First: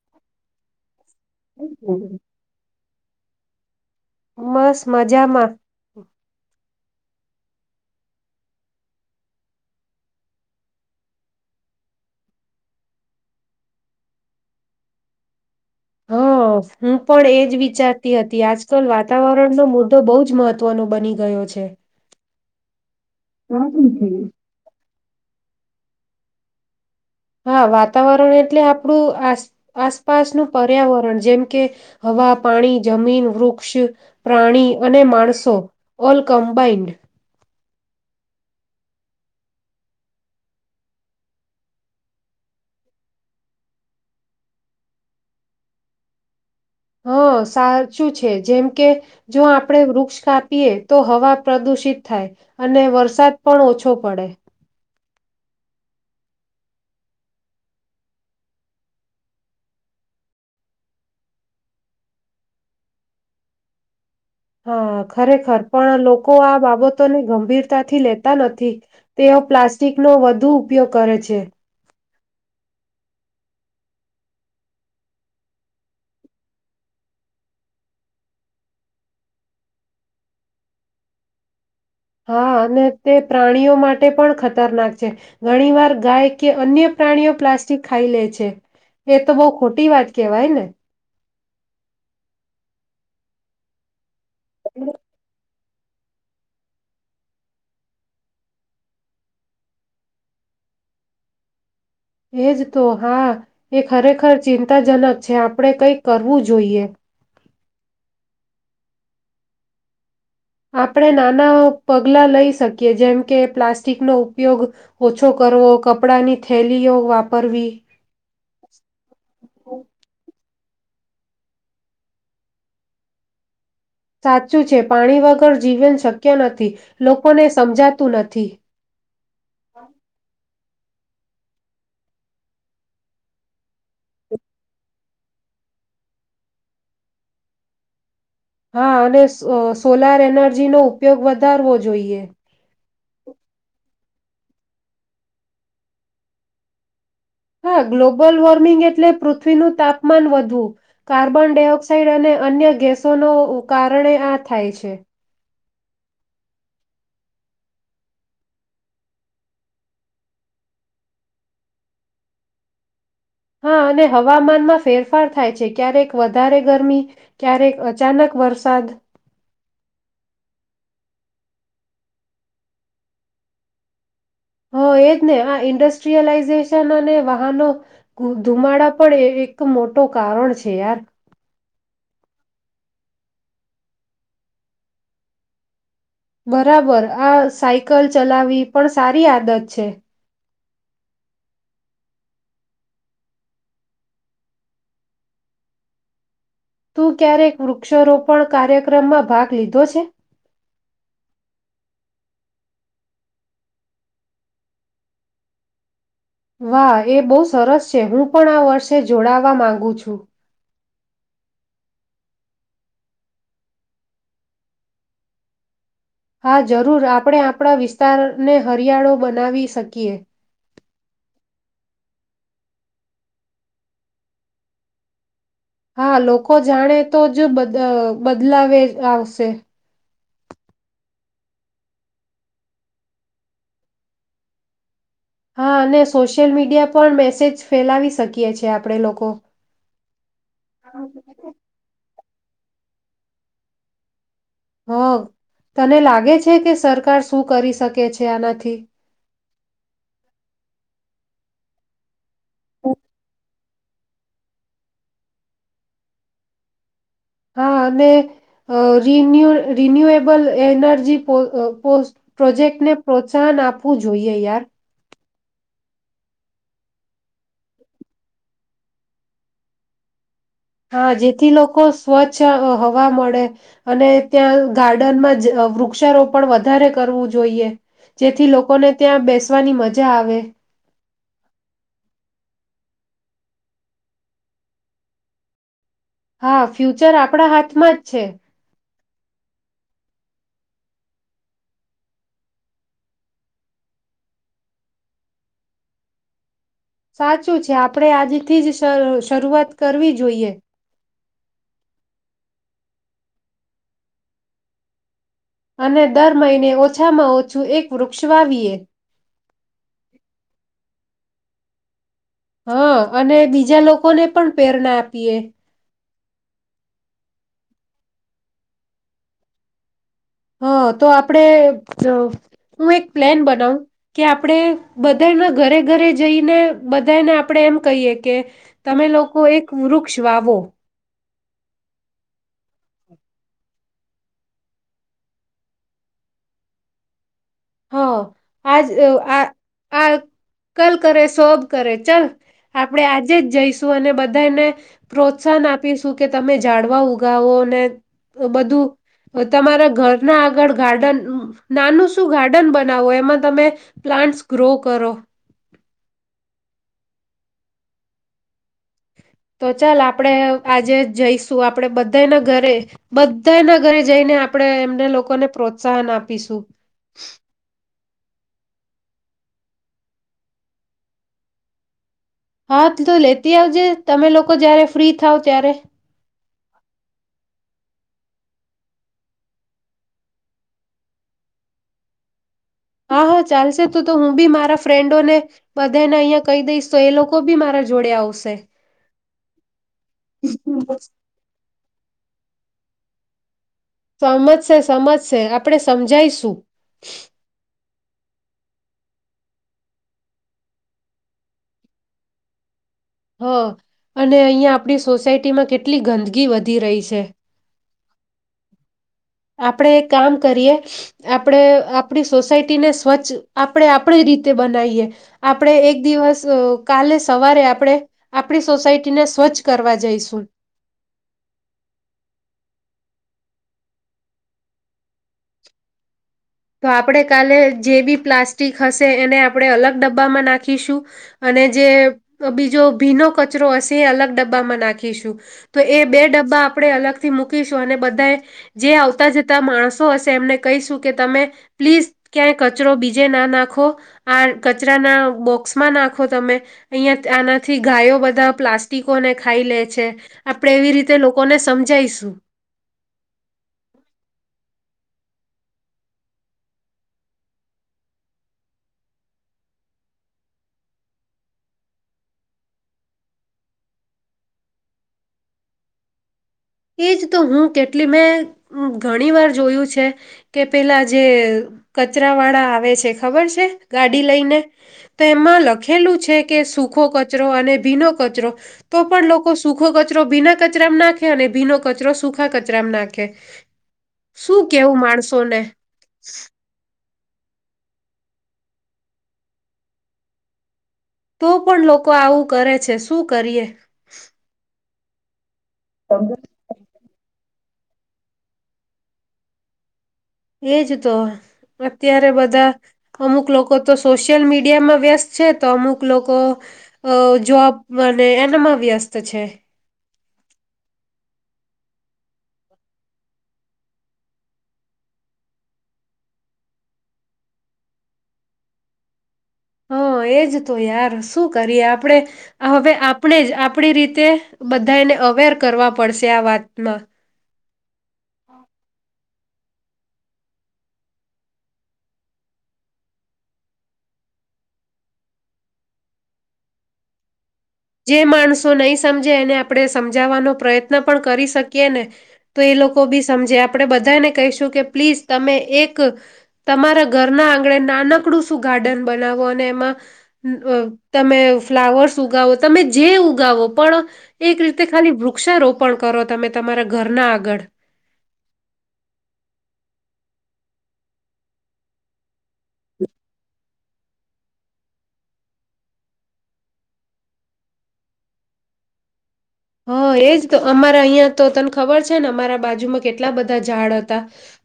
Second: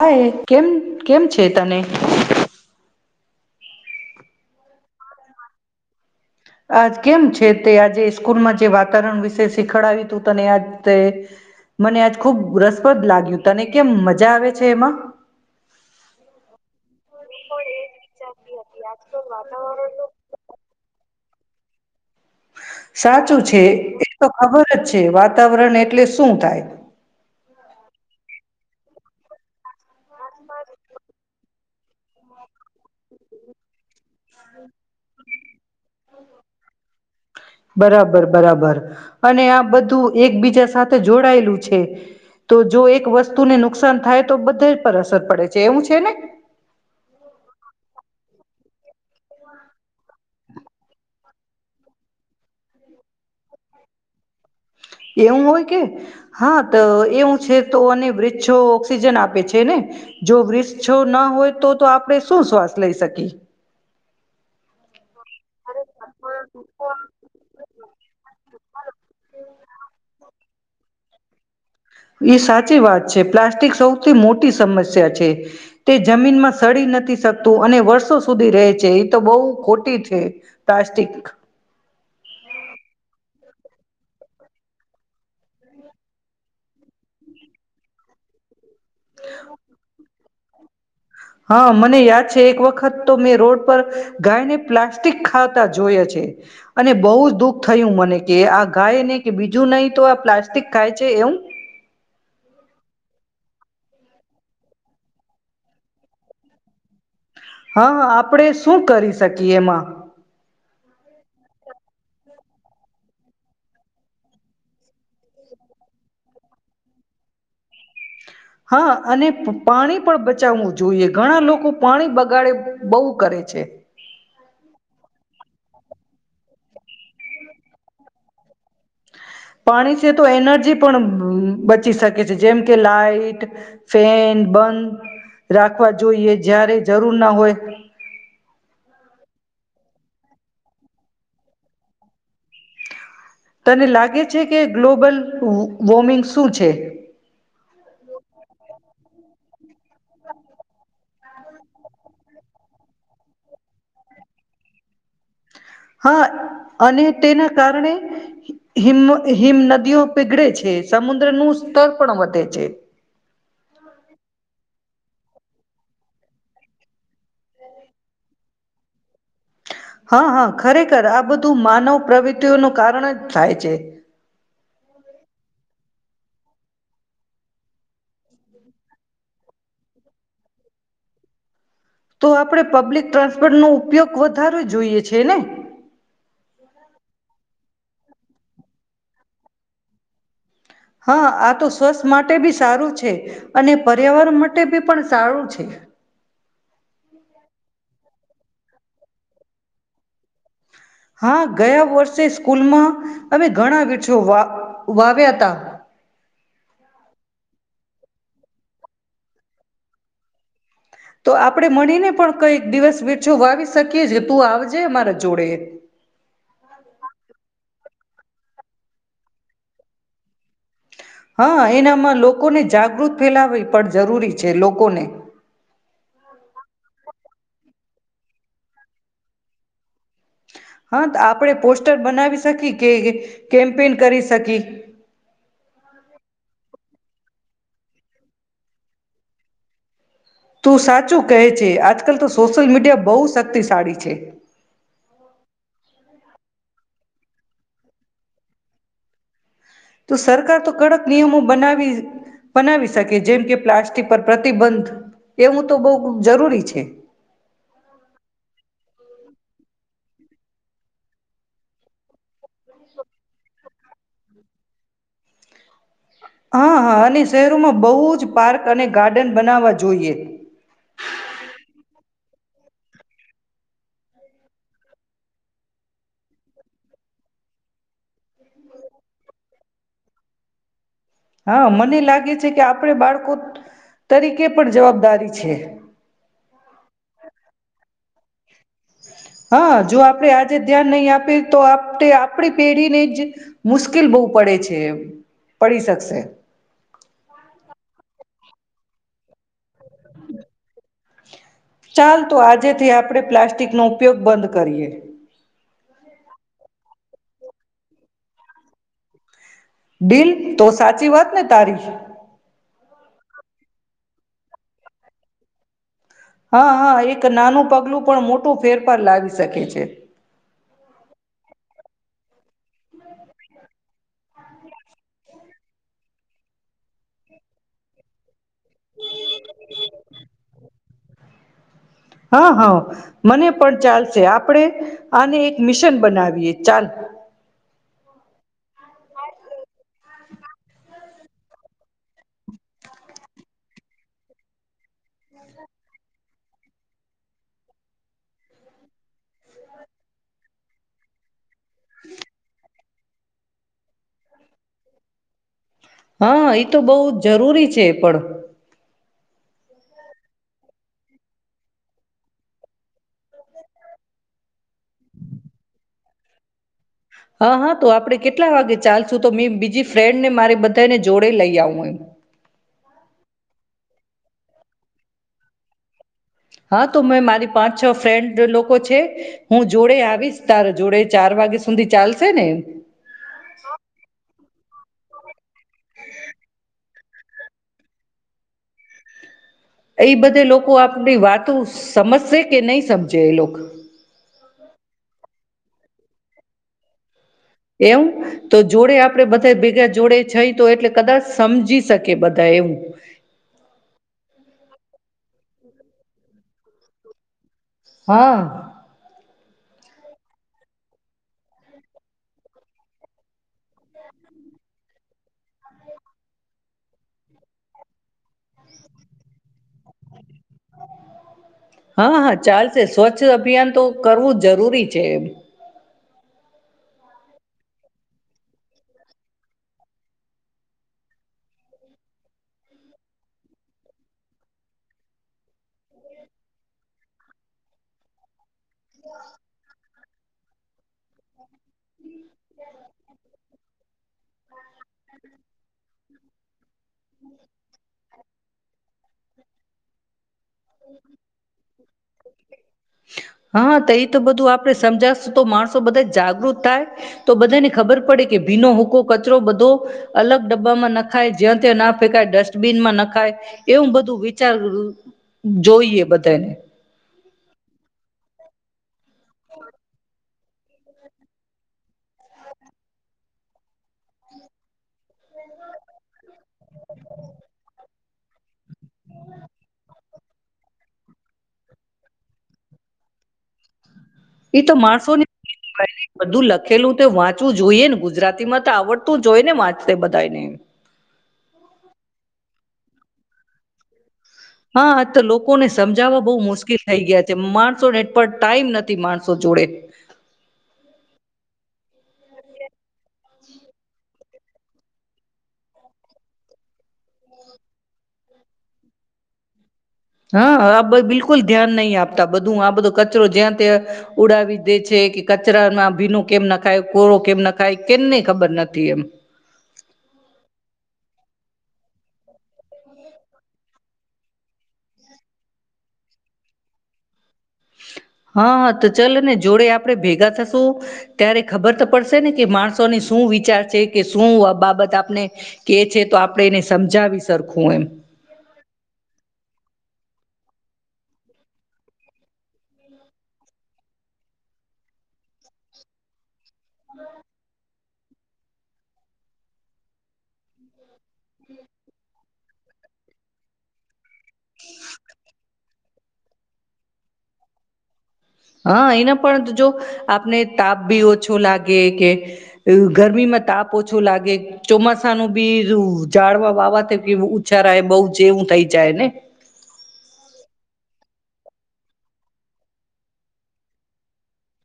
હાય, કેમ કેમ છે તને? મસ મજામાં. આ કેમ છે તે આજે સ્કૂલમાં જે વાતાવરણ વિશે શીખડાવ્યું તું, તને આ તે મને આજ ખૂબ રસપ્રદ લાગ્યું, તને કેમ મજા આવે છે, એમાં? હા, હું પણ એજ વિચારતી હતી, આજકાલ વાતાવરણનો મુદ્દો બોજ મહત્વનો બની ગયો છે. સાચું છે, એ તો ખબરજ. વાતાવરણ એટલે શું થાય? હા, વાતાવરણ એ એટલે આપણું આસ આસપાસનું પર્યાવરણ, જેમ કે હવા, પાણી, જમીન, વૃક્ષ, પ્રાણી અને માણસો, ઓલ કમ્બાઇન્ડ. બરાબર બરાબર અને આ બધું એકબીજા સાથે જોડાયેલું છે, તો જો એક વસ્તુને નુકસાન થાય, તો બધા પર અસર પડે છે એવું છે ને? હા, સાચું છે જેમ કે જો આપરે વૃક્ષ કાપીએ તો હવા પ્રદુષિત થાય અને વરસાદ પણ ઓછો પડે. એવું હોય કે હા તો એવું છે તો અને વૃક્ષો ઓક્સિજન આપે છે ને જો વૃક્ષો ના હોય તો તો આપણે શું શ્વાસ લઈ શકીએ. હા. ખરેખર પણ લોકો આ બાબતોને ગંભીરતાથી લેતા નથી તેઓ પ્લાસ્ટિક નો વધુ ઉપયોગ કરે છે. એ સાચી વાત છે પ્લાસ્ટિક સૌથી મોટી સમસ્યા છે તે જમીનમાં સડી નથી શકતું અને વર્ષો સુધી રહે છે એ તો બોઉ ખોટી છે પ્લાસ્ટિક. હા અને તે પ્રાણીઓ માટે પણ ખતરનાક છે ઘણી વાર ગાય કે અન્ય પ્રાણીઓ પ્લાસ્ટિક ખાઈ લે છે. એ તો બો ખોટી વાત. કેવાય ને. હા, મને યાદ છે એક વખત તો મેં રોડ પર ગાય ને પ્લાસ્ટિક ખા તા જોય છે અને બહુ જ દુઃખ થયું મને કે આ ગાયને કે બીજું નય તો આ પ્લાસ્ટિક ખાય છે એઉ. એજ તો હા એ ખરેખર ચિંતાજનક છે આપણે કંઈક કરવું જોઈએ. હા, આપરે શું કરી શકીએ એમાં. આપરે નાના પગલાં લઈ શકીએ જેમ કે પ્લાસ્ટિકનો ઉપયોગ ઓછો કરવો, કપડાંની થેલીઓ વાપરવી. હા, અને પાણી પણ બ ચાવું જોઈએ ઘણા લોકો પાણી બગાડે બોઉ કરે છે. સાચું છે, પાણી વગર જીવન શક્ય નથી લોકોને સમજાતું નથી. પાણી છે તો એનર્જી પણ બચી શકે છે જેમ કે લાઈટ, ફેન, બંધ રાખવા જોઈએ જ્યારે જરૂર ના હોય. હા અને સ સોલાર એનર્જી નો ઉપયોગ વધારવો જોઈએ. તને લાગે છે કે ગ્લોબલ વોર્મિંગ શું છે? હા, ગ્લોબલ વોર્મિંગ એટલે પૃથ્વીનું તાપમાન વધવું, કાર્બન ડાયોક્સાઈડ અને અન્ય ગેસોના કારણે આ થાય છે. હા, અને તેના કારણે હિમ હિમ નદીઓ પીગળે છે સમુદ્ર નું સ્તર પણ વધે છે. હા અને હવામાનમાં ફેરફાર થાય છે ક્યારેક વધારે ગરમી ક્યારેક અચાનક વરસાદ. હા હા ખરેખર આ બધું માનવ પ્રવૃત્તિઓનું કારણ જ થાય છે. હ એજ ને આ ઈન્ડ સ્ટ્રીયલાઈઝેશન અને વાહનો ધુ ધુમાડા પણ એ એક મોટું કારણ છે યાર. તો આપડે પબ્લિક ટ્રાન્સપોર્ટ નો ઉપયોગ વધારવો જોઈએ છે ને. બરાબર આ સાઈકલ ચલાવી પણ સારી આદત છે. હા આ તો સ્વસ્થ માટે બી સારું છે અને પર્યાવરણ માટે બી પણ સારું છે. તું ક્યારેક વૃક્ષારોપણ કાર્યક્રમમાં ભાગ લીધો છે. હા ગયા વર્ષે સ્કૂલમાં અમે ઘણા વૃક્ષો વા વાવ્યાતા. વાહ એ બહુ સરસ છે હું પણ આ વર્ષે જોડાવા માગુ છું. તો આપણે મળીને પણ કઈક દિવસ વેછો વાવી શકીએ જે તું આવજે મારા જોડે. હા જરૂર આપણે આપણા વિસ તારને હરિયાળો બનાવી શકીએ. હા એનામાં લોકોને જાગૃત ફેલાવી પણ જરૂરી છે લોકોને. હા લોકો જાણે તો જ બધ બદલાવે આવશે. હા તો આપણેે પોસ્ટર બનાવી શકી કે એ કેમ્પેન કરી શકી. હા અને સોશિયલ મીડિયા પણ મેસેજ ફેલાવી શકીએ છે આપણે લોકો. તું સાચું કહે છે આ કાલ તો સોશિયલ મીડિયા બહુ શક્તિશાળી છે. હ તને લાગે છ છે કે સરકાર શું કરી શકે છે આનાથી. તો સરકાર તો કડક નિયમો બનાવી બનાવી શકે જેમ કે પ્લાસ્ટિક પર પ્રતિબંધ એવું તો બહુ જરૂરી છે. હા અને અ રિન્યુ રિન્યુએબલ એનર્જી પો અ પો પ્રોજેક્ટને પ્રોત્સાહન આપવું જોઈએ યાર. હા હા અને શહેરોમાં બહુ જ પાર્ક અને ગાર્ડન બનાવવા જોઈએ. છ હવા મળે અને ત્યાં ગાર્ડનમાં જ વૃક્ષારોપણ વધારે કરવું જોઈએ જેથી લોકોને ત્યાં બેસવાની મજા આવે. હા મને લાગે છે કે આપણે બાળકો તરીકે પણ જવાબદારી છે. હા ફ્યુચર આપના હાથમાં જ છે. હા જો આપડે આજે ધ્યાન નહીં આપીએ તો આપ ટે આપણી પેઢીને જ મુશ્કેલ બહુ પડે છે પડી શકશે. સાચું છે આપણે આજથી જ શર શરૂઆત કરવી જોઈએ. ચાલ તો આજેથી આપણે પ્લાસ્ટિકનો ઉપયોગ બંધ કરીએ. અને દર મહિને ઓછામાં ઓછું એક વૃક્ષ વાવીએ. બિલ તો સાચી વાત ને તારી. હા અને બીજા લોકોને પણ પેરણા આપીએ. હા હા એક નાનું પગલું પણ મોટું ફેરફાર લાવી શકે છે. હા તો આપણેે જ હું એક પ્લેન બનાવું કે આપણે બધાને ઘરે ઘરે જઈને બધાને આપણેે એમ કહીએ કે તમે લોકો એક વૃક્ષ વાવો. હા હા મને પણ ચાલશે આપડે આને એક મિશન બનાવીએ ચાલ. હ આજ આ આ કલ કરે સબ કરે ચલ આપણેે આજે જ જઈશું અને બધાને પ્રોત્સાહન આપીશું કે તમે જાડવા ઉગાવો ને બધું તમારા ઘરના આગળ ગાર્ડન નાનું શું ગાડ બનાવો એમાં તમે પ્લાન્ટસ ગ્રો કરો. હા એ તો બહુ જરૂરી છે એ પણ. તો ચાલ આપણેે આજે જઈશું આપણેે બધાના ઘરે બધાના ઘરે જઈને આપણેે એમને લોકોને પ્રોત્સાહન આપીશું. હા હા તો આપડે કેટલા વાગે ચાલશું તો મે બીજી ફ્રેન્ડ ને મારી બધાને જોડે લઈ આવું એમ. હા તો લેતી આવજે તમે લોકો જારે ફ્રી થાવ ત્યારે. હા તો મેં મારી પાંચ છ ફ્રેન્ડ લોકો છે હું જોડે આવીશ. તાર જોડે ચાર વાગ્યા સુધી ચાલશે ને? હા હા ચાલશે તો તો હું બી મારા ફ્રેન્ડો ને બધાને અહિયા કહી દઈશ. તો એ લોકો બી મારા જોડે આવશે. એ બધે લોકો આપની વાતો સમજશે કે નહીં સમજે એ લોક? સમજશે સમજશે આપડે સમજાયશું. એમ તો જોડે આપડે બધા ભેગા જોડે જઈ તો એટલે કદાચ સમજી શકે બધા એમ. હા અને અહિયાં આપડી સોસાયટીમાં કેટલી ગંદગી વધી રહી છે. હા આપણે એ કામ કરીએ આપણે આપણી સોસાયટીને સ્વચ્છ આપણે આપણી રીતે બનાવીએ. આપણે એક દિવસ કાલે સવારે આપણે આપણી સોસાયટીને સ્વચ્છ કરવા જઈશું. હા હા ચાલશે સ્વચ્છ અભિયાન તો કરવું જ જરૂરી છે એમ. તો આપણેે કાલે જે બી પ્લાસ્ટિક હશે એને આપણે અલગ ડબ્બામાં નાખીશું અને જે બીજો ભીનો કચરો હશે એ અલગ ડબ્બામાં નાખીશું. તો એ બે ડબ્બા આપણે અલગ થી મૂકીશું અને બધાએ જે આવતા જતા માસ તો હશે એમને કહીશું કે તમે પ્લીઝ ક્યાંય કચરો બીજે ના નાખો આ કચરાના બોક્સમાં નાખો તમે. અહિયાં આનાથી ગાયો બધા પ્લાસ્ટિક કોને ખાઈ લે છે. આપણે એવી રીતે લોકોને સમજાઈશું હા તો એ તો બધું આપડે સમજા સુ તો માણસો બધા જાગૃત થાય તો બધાને ખબર પડે કે ભીનો હુકો કચરો બધો અલગ ડબ્બામાં નાખાય. જ્યાં ત્યાં ના ફેંકાય ડસ્ટબીનમાં નાખાય એવું બધું વિચારવુ જોઈએ બધે. એજ તો હું કેટલી મેં ઘણી વાર જોયું છે કે પેલા જે કચરા વાળા આવે છે ખબર છે ગાડી લઈને તેમાં લખેલું છે કે સુૂખો કચરો અને ભીનો કચરો તો પણ લોકો સુખો ક ચરો ભીના કચરામાં નાખે અને ભીનો કચરો સુખા કચરામાં નાખે. એ શું તો કેવું માણસો ને માણસોને બધું લખેલું તો વા વાંચવું જોઈએ ને ગુજરાતી માં તો આવડતું જ હોય ને વાંચતે બધાને. તો પણ લોકો આવું કરે છે. શું કરીએ? હા તો લોક લોકોને તમે સમજાવવા બહુ મુશ્કેલ થઈ ગયા માણસો ને એ પણ ટાઈમ નથી માણસો જોડે. એજ તો અત્યારે બધા અમુક લોકો તો સોશિયલ મીડિયામાં વ્યસ્ત છે તો અમુક લોકો અ જોબ અને એનામાં વ્યસ્ત છે. હા આ બ બિલકુલ ધ્યાન નહી આપતા બધું આ બધો કચરો જ્યાં ત્યાં ઉડાવી દે છે કે કચરામાં ભીનો કેમ ના ખાય કોરો કેમ ના ખાય કેમને ખબર નથી એમ. હા એજ તો યાર શું કરીએ આપડે હવે આપને જ આપડી રીતે બધાને અવેર કરવા પડશે આ વાતમાં. હા હા તો ચલ ને જોડે આપડે ભેગા થશું ત્યારે ખબર તો પડશે ને કે માણસોને શું વિચાર છે કે શું બાબત આપને કે છે તો આપડે એને સમજાવી સર જે માણસો નહી સમજે એને આપડે સમજાવવાનો પ્રયત્ન પણ કરી શકીએ ને તો એ લોકો બી સમજે આપણે બધાને કહીશું કે પ્લીઝ તમે એક તમારા ઘરના આ નાનકડું શું ગાર્ડન બનાવો અને એમાં તમે ફ્લાવર્સ ઉગાવો. તમે જે ઉગાવો પણ એક રીતે ખાલી વૃક્ષારોપ પણ કરો તમે તમારા ઘરના આગળ હા એના પણ જો આપને તાપ બી ઓછો લાગે કે ગરમીમાં તાપ ઓછો લાગે ચોમાસાનું બી જાડવા વાવા ઉછા ર બહુ જેવું થઈ જાય ને. હા એજ તો અમારા અહિયાં તો તને ખબર છે ને અમારા બાજુમાં કેટલા બધા ઝાડ હતા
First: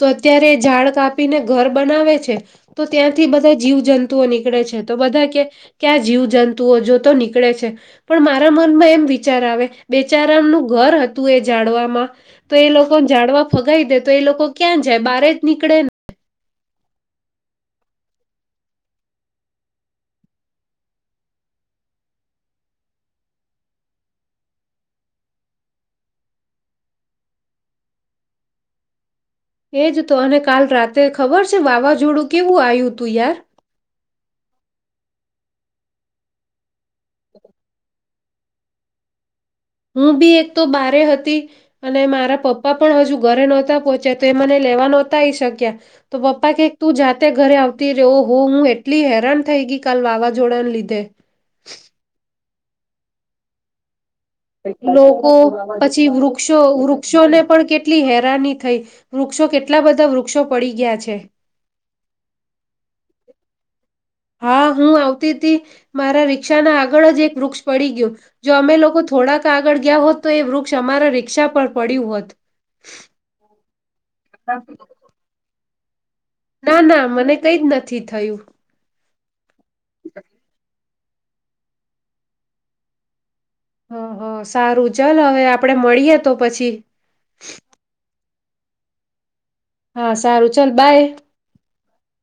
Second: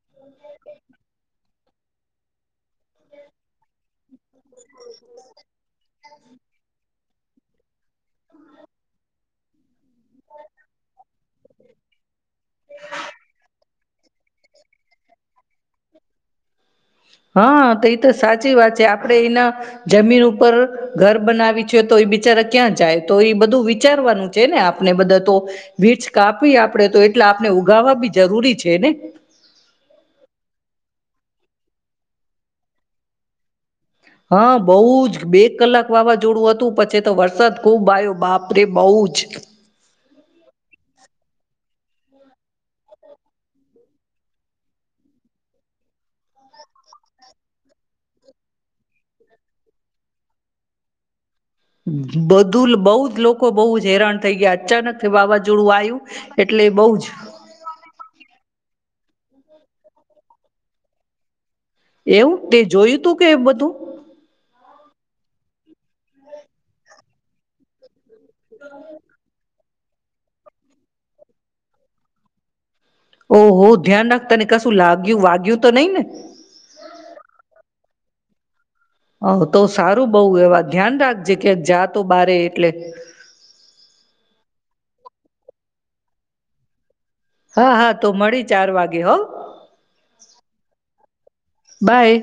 તો અત્યારે એ ઝાડ કાપીને ઘર બનાવે છે તો ત્યાંથી બધા જીવ જંતુઓ નીકળે છે તો બધા કે જીવ જંતુઓ જો તો નીકળે છે પણ મારા મનમાં એમ વિચાર આવે બેચારાામનું ઘર હતું એ જાડવાવામાં તો એ લોકો જાડવા ફગાવી દે તો એ લોકો ક્યાં જાય બારે જ નીકળે હા તો એ તો સાચી વાત છે આપણેે એના જમીન ઉપર ઘર બનાવી છે તો એ બિચારા ક્યાં જાય તો એ બધું વિચારવાનું છે ને આપણે બધા તો વીચ કાપવી આપડે તો એટલે આપણે ઉગાવા બી જરૂરી છે ને. એજ તો અને કાલ રાતે ખબર છે વાવાઝોડું કેવું આવ્યું તું યાર. હા બહુ જ બે કલાક વાવાઝોડું હતું પછી તો વરસાદ ખુબ આવ્યો બાપરે બહ જ. હું બી એક તો બારે હતી અને મારા પપ્પા પણ હજુ ઘરે નહોતા પહોંચ્યા તો એ મને લેવા નહોતા આઈ શક્યા તો પપ્પા કે કે તું જાતે ઘરે આવતી રહ હો હું એટલી હેરાન થઈ ગઈ કાલ વાવાઝોડાને લીધે બધું બઉુ જ લોકો બહુ હેરાન થઈ ગયા અચાનક લોકો વાવાઝોડું આવ્યું પછી વૃક્ષો એટલે બહુ વૃક્ષોને પણ કેટલી હેરાન થઈ વૃક્ષો કેટલા બધા વૃક્ષો પડી ગયા છે. એવું તે જોયું તું કે બધું? હા હું આવતીથી મારા રિક્ષાના આગળ જ એક વૃક્ષ પડી ગયો. જો અમે લોકો થોડાક આગળ ગયા હોત તો એ વૃક્ષ અમારા રિક્ષા પર પડ્યું હોત. ઓહ વોહ ધ્યાન રાખતા ને કશું લાગ્યું વાગ્યું વાત તો નહી ને ના ના મને કઈ જ નથી થયું. હ તો સારું બઉ એવા ધ્યાન રાખે જગ્યા જાતો બારે એટલે હ હ સારું ચલ હવે આપડે મળીએ તો પછી હા હા તો મળી જ ચાર વાગે હો. હા સારું છે બાય. બાય